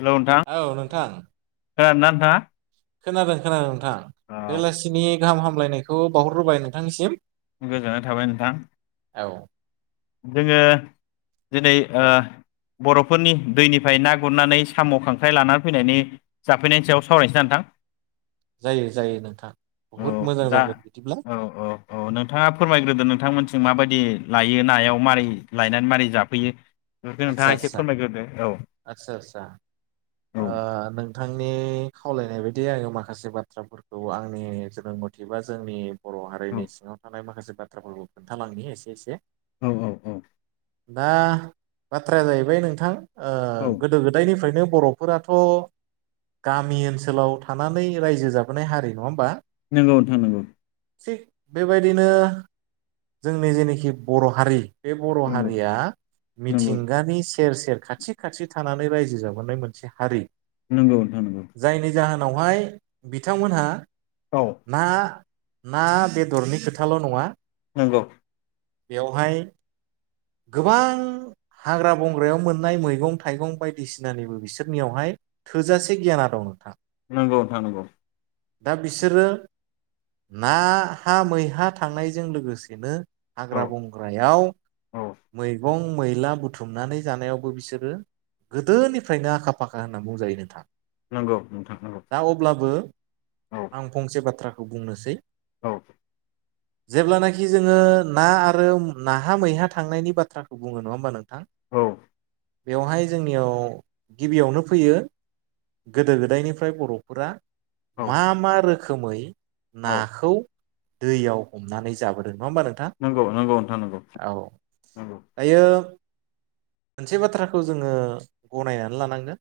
Hello नोंथां औ नोंथां खोनादोंना नोंथाङा खोनादों खोनादों हा अ बेलासिनि गाहाम हामलायनायखौ बावहरग्रोबाय नोंथांनिसिम गोजोननाय थाबाय नोंथां औ जोङो दिनै ओ। औ बर'फोरनि दैनिफ्राय ना गुरनानै साम' खांख्राइ लाना फैनायनि जाफैनायनि सायाव सावरायनोसै ना नोंथां? जायो जायो नोंथां औ बहुद मोजां दा जागोन बिदिब्ला औ औ औ नोंथाङा फोरमायग्रोदो नोंथां मोनसे। जों माबायदि लायो नाय। याव मारै लायनानै मारै जाफैयो। बेखौ आचसा नोंथाङा एसे आचसा फोरमायग्रोदो औ आचसा आचचा औ ओ नोंथांनि खावलायनाय बायदि। बि आंनियाव माखासे बाथ्राफोरखौ आंनि जोनो मथे बा जोंनि। बर' हारिनि औ सिङाव थानाय माखासे। बाथ्राफोरखौ खोन्थालांनि एसे-एसे। औ औ औ। बा। बाथ्राया जाहैबाय नोंथां। औ गोदो गोदायनिफ्रायनो। बर'फोराथ' गामि ओनसोलाव थानानै रायजो जाबोनाय हारि नङा होमबा। नांगौ नोंथां नांगौ। थिग बेबायदिनो जोंनि जेनोखि बर' हारि। बे बर' नंगौ हारिया। नंगौ मिथिंगानि। सेर-सेर, खाथि-खाथि थानानै रायजो जाबोनाय मोनसे हारि। नोंगौ नोंथां नोंगौ। उनावहाय बिथांमोनहा। औ मा? ना-बेदरनि खोथाल' नङा। नोंगौ। बेवहाय गोबां हाग्रा बंग्रायाव मोननाय मैगं थाइगं बायदिसिनानिबो बिसोरनियावहाय थोजासे गियाना दं नोंथां। नोंगौ नोंथां नोंगौ। दा बिसोरो नाहा मैहा थांनायजों लोगोसेनो। औ हाग्रा बंग्रायाव औ मैगं। मैला बुथुमनानै जानायावबो बिसोरो गोदोनिफ्रायनो आखा फाखा होनना बुंजायो नोंथां। नंगौ नोंथां नंगौ। दा अब्लाबो औ आं फंसे बाथ्रा खौ बुंनोसै। औ। जेब्लानाखि जोङो। ना आरो नाहा मैहा थांनायनि बाथ्राखौ बुङो नङा होमबा नोंथां। औ। बेवहाय जोंनियाव गिबियावनो फैयो गोदो‌ गोदायनिफ्राय बर'फोरा। औ मा मा रोखो खोमै औ नाखौ दैयाव हमनानै जाबोदों नङा होमबा नों नोंगौ नोंगौ नोंथा नोंगौ नोंगौ दायो मोनसे बाथ्राखौ जोङो गनायनानै लानांगोन।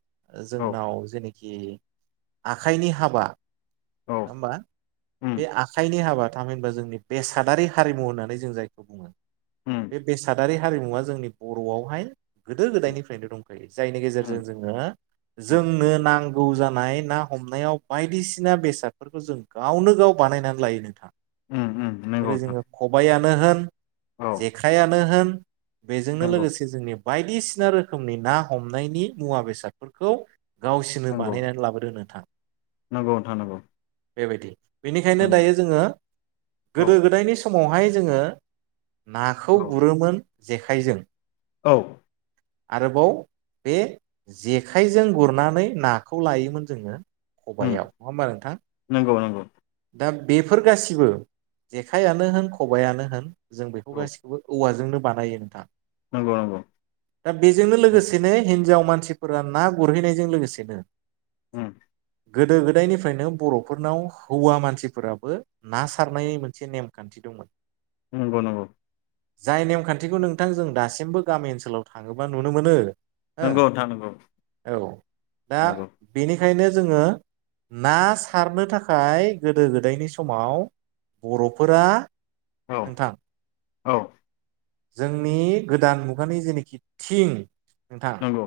औ जोंनाव जे कि आखाइनि हाबा औ नङा होमबा उम बे आखाइनि हाबा थामहिनबा जोंनि बेसादारि हारिमु होननानै जों जायखौ बुङो उम बे बेसादारि हारिमुवा जोंनि बर'आवहाय गोदो उम गोदायनिफ्रायनो दंखायो जायनि गेजेरजों उम जोङो उम जोंनो नां गौ जानाय ना हमनायाव बायदिसिना बेसादफोरखौ जों गावनो गाव बानायनानै लायो नोंथां। उम नंगौ जेरै नोंथां जोङो खबाया नो होन औ जेखायानो होन बेजोंनो नंगौ लोगोसे जोंनि बायदिसिना रोखोमनि ना हमनायनि मुवा बेसादफोरखौ गावसिरनो नंगौ बानायनानै लाबोदों नोंथां नंगौ नोंथां नंगौ। बेबायदि बेनिखायनो नंगौ दायो जोङो औ गोदो गोदायनि समाव बहाय जोङो नाखौ औ गुरोमोन जेखाइजों औ आरोबाव बे जेखाइजों गुरनानै नाखौ लायोमोन जोङो उम खबाइआव नङा होमबा नोंथां नंगौ नंगौ दा बेफोर गासिबो जेखायानो होन खबायानो होन जों बेखौ औ गासिखौबो औवा जोंनो बानायो नोंथाङा नंगौ नंगौ दा बेजोंनो लोगोसेनो हिनजाव मान मानसिफोरा ना गुरहैनायजों लोगोसेनो ह गोदो गोदायनिफ्रायनो बर'फोरनाव हौवा मानसिफोराबो ना सारनाय मोनसे नेमखान्थि दंमोन नंगौ नंगौ जाय नेमखान्थिखौ नोंथां जों दासिमबो गामि ओनसोलाव थाङोबा नुनो मोनो हो नंगौ नोंथा नंगौ नंगौ बेखायनो जोङो ना सारनो थाखाय गोदो गोदायनि समाव बर'फोरा औ नोंथां औ जोंनि गोदान मुगानि जेनाखि थिं नोंथां नंगौ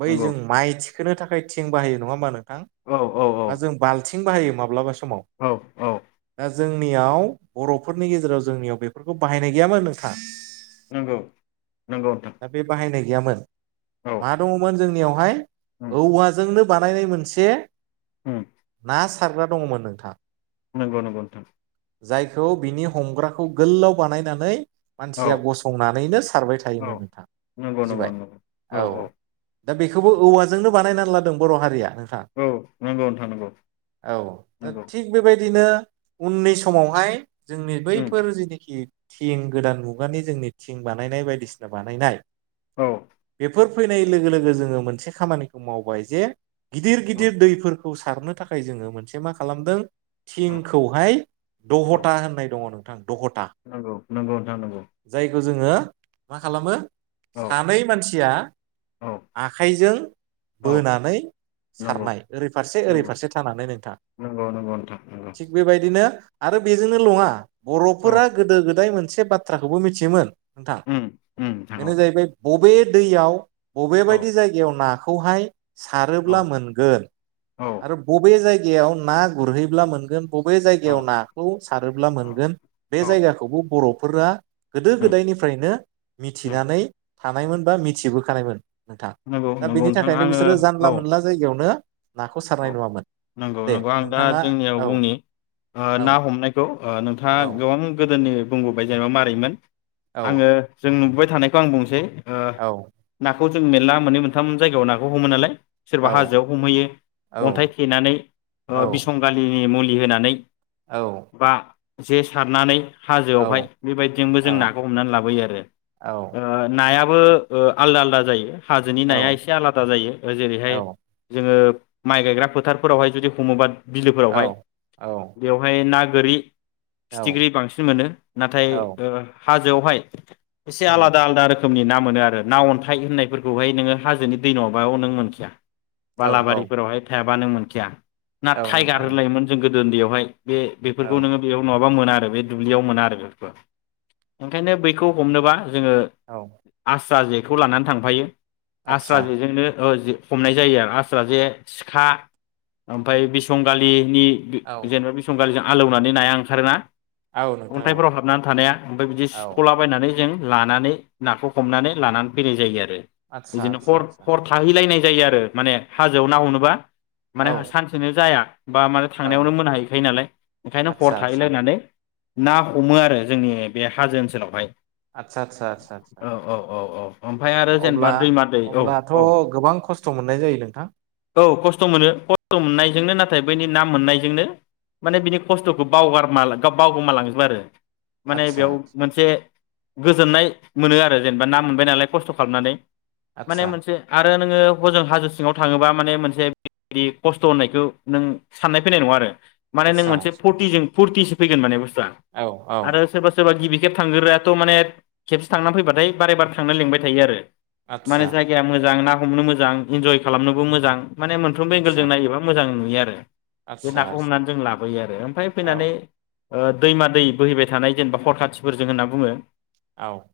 बै जों नंगौ माइ सोनो थाखाय थिं बाहायो नङा मानो औ औ औ बा जों बाल आथिं बाहायो माब्लाबो औ औ जोंनियाव बर'फोरनि गेजेराव जोंनियाव बेफोरखौ बाहायनाय गैयामोन नोंथाङ नंगौ नंगौथां बे बाहायनाय गैयामोन मा दङमोन जोंनियावहाय उम औ औवाजोंनो बानायनाय मोनसे ह ना सारग्रा दङमोन नोंथां नंगौ नंगौ नोंथां जायखौ बिनि हमग्राखौ गोलाव बानायनानै औ या गसंनानैनो सारबाय औ थायोमोन नोंथां नंगौ नंगौ बुजिबाय नंगौ औ दा औ बेखौबो औवाजोंनो बानायना लादों बर हारिया नोंथां औ नंगौ नोंथां नंगौ औ नंगौ थिग दा बे बाय बिदिनो उननि समावहाय जोंनि उम बैफोर जेनोखि थिं गोदान मुं मुगानि जोंनि थिं बानायनाय बायदिसिना बानायनाय औ बेफोर फैनाय लोगो लोगो जोङो मोनसे खामानिखौ मावबाय जे गिदिर औ गिदिर दैफोर खौ सारनो थाखाय जोङो मोनसे मा खालामदों? औ थिंखौहाय औ दहथा होननाय दङ नों नंगौ नोंगौ नोंथां नं जायग खो जोङो मा खालामो? औ सानै मानसिया औ आखाइजों औ बोनानै नंगौ सारनाय ओरै फारसे ओरै नंगौ फारसे थानानै नोंथां नंगौ नंगौ नोंथां नंगौ थिग बेबायदिनो। आरो बेजोंनो लङा। बर औ फोरा गोदो गोदाय मोनसे [unintelligible] थ्राखौबो मिथियोमोन। नोंथा उम उम नोंथां औ बेनो जाहैबाय। बबे दैयाव। बबे औ बायदि जायगायाव नाख खौहाय। औ सारोब्ला मोनगोन। औ आरो बबे जायग गायाव ना गुरहैब्ला मोनगोन। बबे औ जायगायाव नाखौ सारोब्ला औ मोनगोन बे औ जायगाखौबो बरफ फोरा गोदो उम गोदायनिफ्रायनो उम मिथिनानै। थानायमोनबा मिथिबोखानायमोन। नोंथा नंगौ दा नंगौ बेनि नोंथां थाखायनो आङो बिसोरो जानला औ मोनला जायगायावनो। नाखौ औ सारनाय नङामोन नोंगौ दे नोंगौ आं दा नोंथाङा जोंनियाव औ बुंनि। ओ औ ना हमनायखौ ओ नोंथाङा औ गोबां गोदोनि बुंबोबाय जेनेबा मारैमोन। औ आङो जों नुबोबाय थानायखौ आं बुंसै। औ। खौ जों मेल्ला मोन्नै मोन्थाम जायगायाव नाखौ हमो नालाय। सोरबा औ हाजोआव हमहैयो अन्थाइ थेनानै औ ओ बिसंगालि नि मुलि होनानै। औ। बा जे सारनानै हाजोआवहाय बेबायदिजोंबो औ जों नाखौ हमनानै लाबोयो आरो। ओ नाया बो ओ आलदा आलदा जायो। हाजोनि नाया एसे आलादा जायो। जेरैहाय जोङो माइ गायग्रा फोथारफोरावहाय जुदि हमोबा बिलोफोरावहाय औ बेवहाय ना गोरि औ औ फिथिख्रि बांसिन मोनो। नाथाय ओ हाजोआवहाय एसे आलादा आलादा रोखोम नि ना मोनो आरो ना अन्थाइ होननायफोरखौहाय नोङो हाजोनि दै नङाबा नों मोनखाया। औ औ। थायाबा नों मोनखाया। ना टाइगार होलायोमोन जों गो दो उन्दैयावहाय बे औ बेफोरखौ नोङो बेयाव नङा बा मोना आरो बे दुब्लियाव मोना आरो बेफोरखौ। ओंखायनो बैखौ हमनोबा जोङो औ आस्रा जे खौ लानानै थांफायो। आस्रा आदसा जेजोंनो औ हमनाय जायो आरो आस्रा जे सिखा ओमफाय बिसंगालिनि औ जेनेबा बेसंगालि जा आलौनानै नाया ओंखारोना औ नोंथां औ अन्थाइफोराव हाबनानै थानाया ओमफ्राय बिदि औ सिख'लाबायनानै जों लानानै नाखौ हमनानै लानानै फैनाय जायो आरो आदसा बिदिनो आदसा हर आदसा हर थाहैलायनाय जायो आरो माने हाजोआव ना हनो बा माने औ सानसेनो जाया बा माने औ थांनायावनो मोनाहैखायो नालाय ओंखायनो हर आदसा आदसा थाहैलायनानै ना हमो आरो जोंनि बे हाजो ओनसोलावहाय आचसा आचसा आचसा औ औ औ औ ओमफ्राय आ आरो जेनेबा अब्ला दैमा दै औ अब्लाथ' औ गोबां खस्थ' मोननाय जायो नोंथां औ खस्थ' मोनो खस्थ' मोननायजोंनो नाथाय बैनि ना मोननायजोंनो माने बिनि खस्थ'खौ बावगार बावगोमालांजोबबो आरो माने आदसा बेयाव आदसा मोनसे गोजोननाय मोनो आरो जेनेबा ना मोनबाय नालाय खस्थ' खालामनानै। माने आदसा मोनसे आ आरो नोङो हजों हाजो सिङाव थाङोबा माने मोनसेदि खस्थ' होननायखौ नों साननाय फैनाय नङा आरो। माने नों मोनसे आदसा फटिजों फुरटिसिम फैगोन माने बुस थुवा औ औ आरो सोरबा सोरबा गिबि खेब थांग्रोयाथ' माने खेबसे थांनानै फैबाथाय बारे बार थांनो लेंंबाय थायो आरो। माने आदसा जायगाया मोजां ना हमनो मोजां इन्जय खालामनोबो मोजां जां माने मोनफ्रोमबो आदसा एंगेलजों नायोबा मोजां। नुयो आरो बे आदसा नाखौ आदसा हमनानै जों लाबोयो आरो ओमफ्राय औ फैनानै ओ दैमा दै बोहैबाय थानाय जेनेबा फरखाथिफोरजों होनना बुङो। औ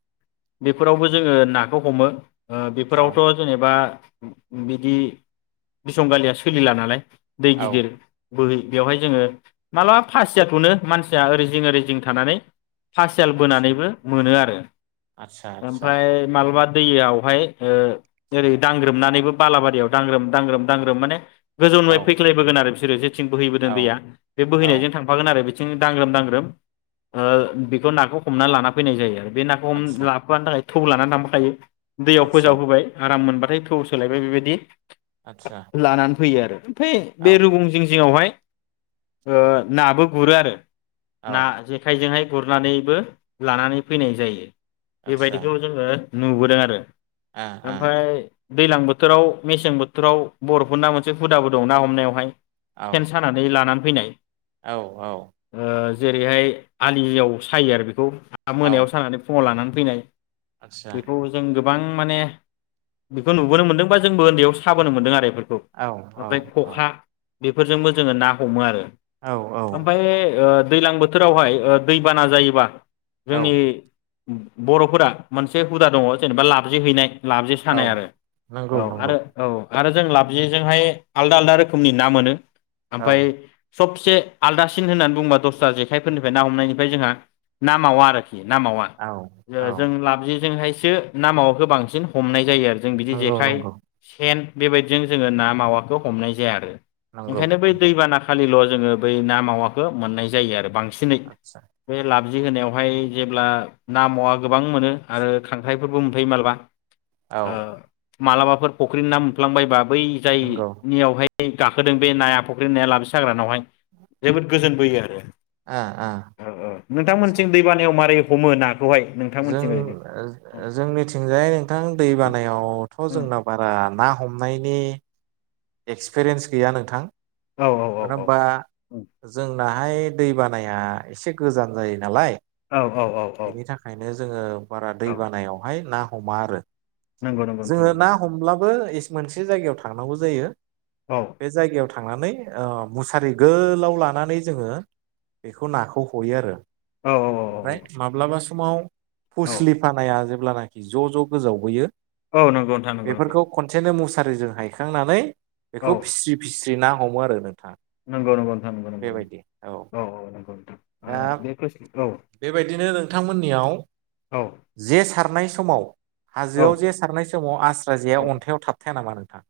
बेफोरावबो जोङो नाखौ हमो। ओ औ बेफोरावथ' जेनेबा। बिदि बिसं गालिया सोलिला नालाय दै औ गिदिर बोहै बेवहाय जोङो मालाबा फासिया थ'नो मानसिया ओरै जिं ओरै जिं थानानै फासियाल आदसा बोनानैबो मोनो आरो आदसा आदसा ओमफाय मालाबा दैयावहाय ओ ओरै दांग्रोमनानैबो बालाबारियाव दांग्रोम दांग्रोम दांग्रोम माने औ गोजौनि फ्राय फैख्लायबोगोन आरो [unintelligible] सिम बोहैबोदों औ दैया बे औ बोहैनायजों थांफागोन आरो बि थिं दांग्रोम दांग्रोम ओ बेखौ नाखौ हमना लाना फैनाय जायो आरो। बे नाखौ हम आदसा लाबोफानो थाखाय थौ लानानै थांफा खायो दैयाव आदसा फोजाव होबाय आराम मोनबा फ्राय थौ सोलायबाय बेबायदि आतसा लानानै फैयो आरो फै बे रुगुं जिं जिङावहाय ओ नाबो गुरो आरो। औ ना जेखायजोंहाय गुरनानैबो लानानै फैनाय जायो। आदसा बेबायदिखौ जोङो नुबोदों आरो। ओमफ्राय दैज्लां बोथोराव मेसें बो थोराव बर'फोरना मोनसे हुदाबो दं ना हमनायावहाय ओ ओ सेन सानानै लानानै फैनाय। औ औ। ओ जेरैहाय आलियाव सायो आरो बेखौ औ मोनायाव औ सानानै फुङाव लानानै फैनाय आदसा बेखौ जों गो बां माने बेखौ नुबोनो मोनदोंबा जोंबो उन्दैयाव साबोनो मोनदों आरो एफोर औ औ औ। बेफोरजोंबो जोङो ना हमो आरो। औ ओमफ्राय ओ दैज्लां बोथोरावहाय ओ दैबाना जायोबा औ जोंनि बर'फोरा मोनसे हुदा दङ जेनोबा लाबजे हैैनाय। लाबजे औ सानाय आरो। नंगौ औ नंगौ आरो आरो जों लाबजेजोंहाय आलदा आलदा रोखोमनि ना मोनो। औ ओमफ्राय सबसे आलदासिन होननानै बुंङो बा दस्रा जेखाइफोरनिफ्राय ना हमनायनिफ्राय जोंहा ना मावा आरो ना मावा। औ औ ओ जों लाबजे जोंहाय सो ना मावखौ बांसिन हमनाय जायो आरो। जों बिदि नंगौ जेखाइ नंगौ सेन बेबायदिजों जोङो ना मावाखौ हमनाय जाया आरो। नंगौ ओंखायनो बै नंगौ दैबाना खालिल' ‌ जोङो बै ना मावाखौ मोननाय जायो आरो बां सिनै आदसा बे लाब जि होनायावहाय जेब्ला ना मावा गोबां मोनो आरो खांख्राइफोरबो मोनफायो मालाबा। औ मालाबाफोर फख्रि ना मोनफ्लांबायबा बै नंगौ जायनियावहाय गाखोदों बे नाया फुख्रि नाया लाबजे साग्रानावहाय जोबोद गोजोनबोयो आरो ओ ओ आदसा नोंथांमोनसिं दैबानायाव मारै हमो ना जों जोंनिथिंजाय नोंथां दै बानायावथ' जोंना बारा ना हमनायनि एक्सपिरियेन्स गैया नोंथां। औ औ मानो औ औ होबा जों नाहाय दै बानाया एसे गोजान जायो नालाय। औ औ औ औ बेनि थाखायनो जोङो बारा दै औ बानायावहाय ना हमा आरो नंगौ नंगौ नोंथां जोंङो नंगौ ना नंगौ हमब्लाबो एसे मोनसे जायगायाव थांनांगौ जायो। औ बे जायगायाव थां थांनानै ओ मुसारि गोलाव लानानै जोंङो बेखौ नाखौ हयो आरो औ औ ओमफ्राय माब्लाबा स समाव औ फुस्लि फानाया होमबानाखि ज' ज' गोजावबोयो। औ नंगौ नोंथां नंगौ । सारिजों हायखांनानै बेखौ फिस्रि -फिस्रि ना हमो आरो नोंथां। नंगौ- नंगौ नोंथां नंगौ- नंगौ औ औ नंगौ दा नोंथां। बेबायदिनो नोंथांमोननियाव औ जे सारनाय समाव औ हाजोआव जे सारनाय समाव आस्रा जेआ औ अन्थायाइाव थाबथायाया नामा नों थां?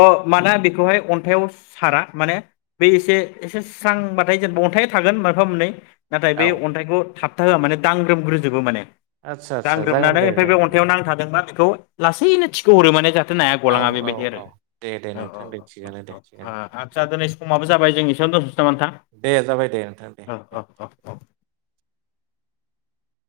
अ' माने बेखौहाय अन्थाइाव सारा माने बे एसे एसे स्रांबाथाय जेनेबा अन्थाइ थागोन मोनफा-मोननै नाथाय बे औ अन्थाइखौ थाब थाहोआ माने दांग्रोमग्रोजोबो माने। आदसा आदसा जागोन दांग्रोमनानै दे ओमफ्राय बे जागोन दे अन्थायाव नांथादोंबा बेखौ लासैनो थिखो हरो माने जा हाथे नाया औ गलाङा औ बेबायदि आरो। औ दे दे औ नोंथां दे औ अह अह थिगानो दे अह थिगानो दे आ-आच्छा दे दोनै समाबो जाबाय जों एसेयावनो दोनथ'नोसै नामा नोंथां? दे जाबाय दे नोंथां दे अह दे अह अह अह।